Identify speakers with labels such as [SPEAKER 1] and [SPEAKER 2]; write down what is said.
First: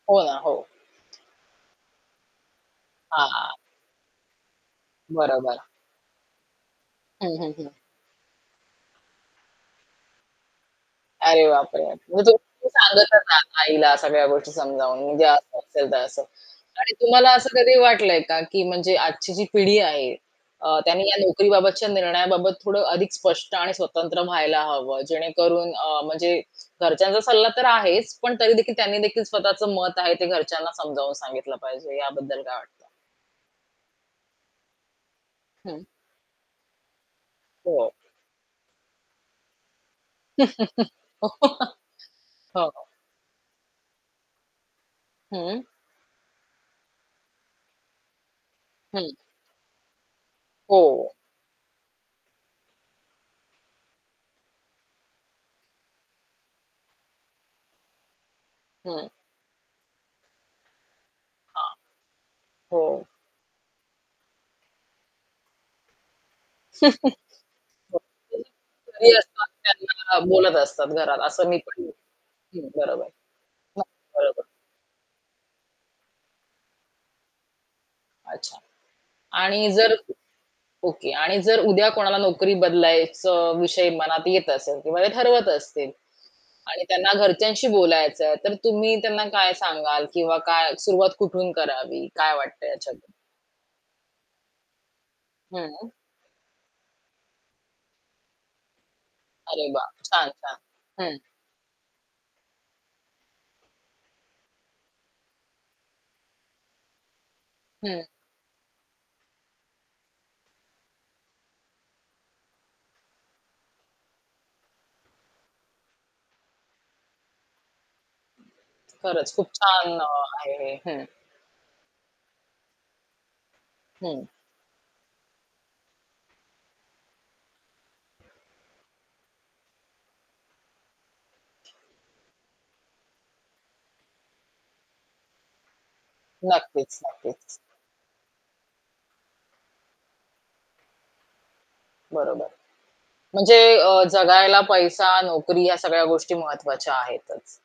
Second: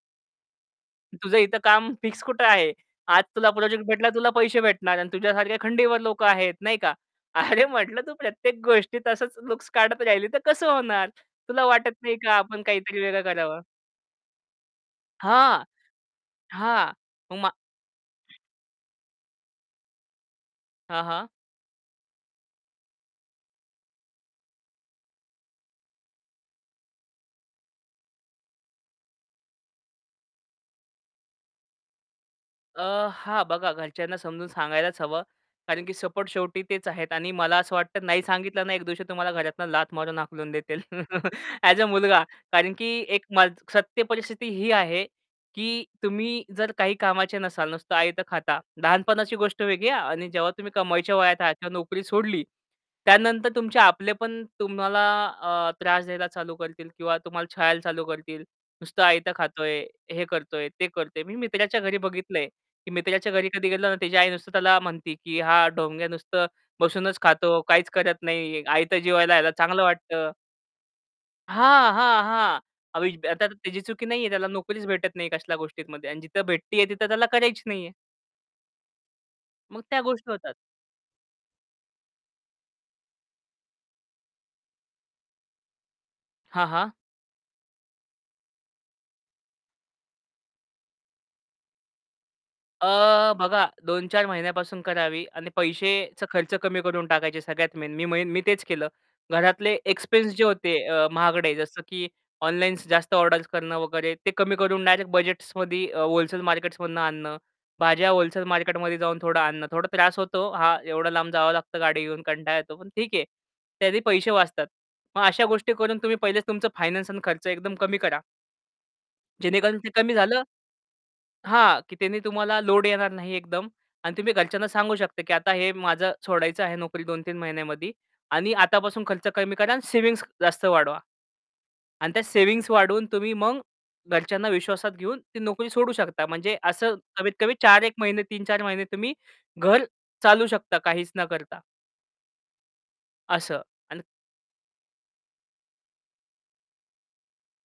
[SPEAKER 1] हो, ना, हो.
[SPEAKER 2] तुझं इथं काम फिक्स कुठे आहे? आज तुला
[SPEAKER 1] हां.
[SPEAKER 2] प्रोजेक्ट भेटला. तुला पैसे भेटणार आणि
[SPEAKER 1] बरं,
[SPEAKER 2] तुझ्यासारख्या
[SPEAKER 1] बरं.
[SPEAKER 2] खंडीवर लोकं आहेत, नाही का?
[SPEAKER 1] हं, हं,
[SPEAKER 2] अरे
[SPEAKER 1] हं.
[SPEAKER 2] म्हटलं, तू प्रत्येक गोष्टी तसंच लुक्स काढत राहिली, तर कसं होणार?
[SPEAKER 1] अरे
[SPEAKER 2] तुला
[SPEAKER 1] बापरे!
[SPEAKER 2] वाटत नाही
[SPEAKER 1] म्हणजे
[SPEAKER 2] का, आपण
[SPEAKER 1] [unintelligible]
[SPEAKER 2] काहीतरी
[SPEAKER 1] सांगतच
[SPEAKER 2] वेगळं
[SPEAKER 1] आ
[SPEAKER 2] करावं.
[SPEAKER 1] आईला सगळ्या गोष्टी समजावून, म्हणजे असं
[SPEAKER 2] हां,
[SPEAKER 1] असेल, तर असं आणि
[SPEAKER 2] हां,
[SPEAKER 1] तुम्हाला
[SPEAKER 2] मा
[SPEAKER 1] असं कधी वाटलंय का? की म्हणजे आजची जी पिढी आहे, अ,
[SPEAKER 2] हां,
[SPEAKER 1] त्यांनी या
[SPEAKER 2] हां.
[SPEAKER 1] नोकरीबाबतच्या निर्णयाबाबत थोडं अधिक स्पष्ट आणि स्वतंत्र व्हायला हवं. जेणेकरून अ, म्हणजे घरच्यांचा सल्ला तर आहेच, पण तरी देखील त्यांनी देखील स्वतःचं मत आहे, ते घरच्यांना समजावून सांगितलं पाहिजे. याबद्दल काय
[SPEAKER 2] अ,
[SPEAKER 1] वाटतं?
[SPEAKER 2] हां, बघा. घरच्यांना समजून सांगायलाच हवं,
[SPEAKER 1] हं.
[SPEAKER 2] कारण की सपोर्ट शेवटी तेच आहेत आणि मला असं
[SPEAKER 1] हो.
[SPEAKER 2] वाटतं, नाही सांगितलं ना एक दिवशी तुम्हाला घरातून लाथ मारून हाकलून देतील. ॲज अ मुलगा,
[SPEAKER 1] हो.
[SPEAKER 2] कारण की एक सत्य परिस्थिती ही आहे,
[SPEAKER 1] हं.
[SPEAKER 2] की तुम्ही जर काही कामाचे नसाल, नुसतं आयतं खाता,
[SPEAKER 1] हं.
[SPEAKER 2] लहानपणाची गोष्ट वेगळी आहे आणि जेव्हा तुम्ही
[SPEAKER 1] हो.
[SPEAKER 2] कमायच्या वयात आहात, नोकरी सोडली. त्यानंतर तुमचे आपले पण तुम्हाला अ, त्रास द्यायला चालू करतील किंवा तुम्हाला छळायला चालू करतील. "नुसतं
[SPEAKER 1] हं.
[SPEAKER 2] आयतं खातोय, हे करतोय, ते करतोय." मी
[SPEAKER 1] हां.
[SPEAKER 2] मित्राच्या घरी बघितलंय. की
[SPEAKER 1] हो.
[SPEAKER 2] मित्राच्या घरी कधी गेलो ना, तिची आई नुसतं त्याला म्हणते, की "हा ढोंग्या नुसतं बसूनच खातो, काहीच करत
[SPEAKER 1] बघतोय.
[SPEAKER 2] नाही. आयतं
[SPEAKER 1] घरी
[SPEAKER 2] जेवायला
[SPEAKER 1] असतात,
[SPEAKER 2] यायला, चांगलं
[SPEAKER 1] त्यांना
[SPEAKER 2] वाटतं."
[SPEAKER 1] बोलत असतात घरात असं. मी पण
[SPEAKER 2] हां, हां, हां,
[SPEAKER 1] हं. बरोबर.
[SPEAKER 2] [unintelligible] आता त्याची
[SPEAKER 1] हां,
[SPEAKER 2] चुकी नाहीये.
[SPEAKER 1] बरोबर.
[SPEAKER 2] त्याला नोकरीच भेटत नाही. कसल्या गोष्टीमध्ये आणि जिथं भेटती आहे, तिथं त्याला करायची नाहीये.
[SPEAKER 1] अच्छा. आणि
[SPEAKER 2] मग
[SPEAKER 1] जर
[SPEAKER 2] त्या गोष्टी होतात.
[SPEAKER 1] ओके. आणि जर उद्या कोणाला नोकरी बदलायचं विषय मनात येत असेल किंवा ते ठरवत असतील
[SPEAKER 2] हां,
[SPEAKER 1] आणि
[SPEAKER 2] हां.
[SPEAKER 1] त्यांना घरच्यांशी बोलायचंय, तर तुम्ही त्यांना काय सांगाल? किंवा काय सुरुवात कुठून करावी? काय वाटतंय याच्याब
[SPEAKER 2] अ, बघा. 2-4 महिन्यापासून करावी आणि
[SPEAKER 1] हं.
[SPEAKER 2] पैशाचा खर्च कमी करून टाकायचे. सगळ्यात मेन, मी मी तेच केलं.
[SPEAKER 1] अरे
[SPEAKER 2] घरातले
[SPEAKER 1] वा! छान,
[SPEAKER 2] एक्सपेन्स जे
[SPEAKER 1] छान.
[SPEAKER 2] होते, अ,
[SPEAKER 1] हं.
[SPEAKER 2] महागडे, जसं की ऑनलाईन जास्त ऑर्डर्स करणं वगैरे, ते कमी करून डायरेक्ट बजेट्समध्ये अ, व्होलसेल मार्केट्समधनं आणणं.
[SPEAKER 1] हं.
[SPEAKER 2] भाज्या व्होलसेल मार्केटमध्ये जाऊन थोडा आणणं. थोडा त्रास होतो, हां, एवढा लांब जावं लागतं गाडी घेऊन. कंटाळा येतो. पण ठीक आहे. त्याचे पैसे वाचतात. मग अशा गोष्टी करून तुम्ही पहिलेच तुमचं फायनान्स आणि खर्च एकदम कमी करा.
[SPEAKER 1] खरंच, खूप
[SPEAKER 2] जेणेकरून ते
[SPEAKER 1] छान अ,
[SPEAKER 2] कमी झालं
[SPEAKER 1] आहे हे. हं.
[SPEAKER 2] हां, की त्यांनी तुम्हाला लोड येणार नाही एकदम आणि
[SPEAKER 1] हं.
[SPEAKER 2] तुम्ही घरच्यांना सांगू शकता, की आता हे माझं सोडायचं आहे नोकरी 2-3 महिन्यामध्ये आणि आतापासून खर्च कमी करा आणि सेव्हिंग्ज जास्त वाढवा. आणि त्या सेव्हिंग्ज वाढवून, तुम्ही मग घरच्यांना विश्वासात घेऊन, ती नोकरी सोडू शकता. म्हणजे असं
[SPEAKER 1] नक्कीच, नक्कीच.
[SPEAKER 2] कमीत-कमी 4 एक महिने 3-4 महिने तुम्ही घर चालवू शकता, काहीच न करता.
[SPEAKER 1] बरोबर. म्हणजे
[SPEAKER 2] असं. आणि
[SPEAKER 1] अ, जगायला पैसा, नोकरी ह्या सगळ्या गोष्टी महत्वाच्या आहेतच.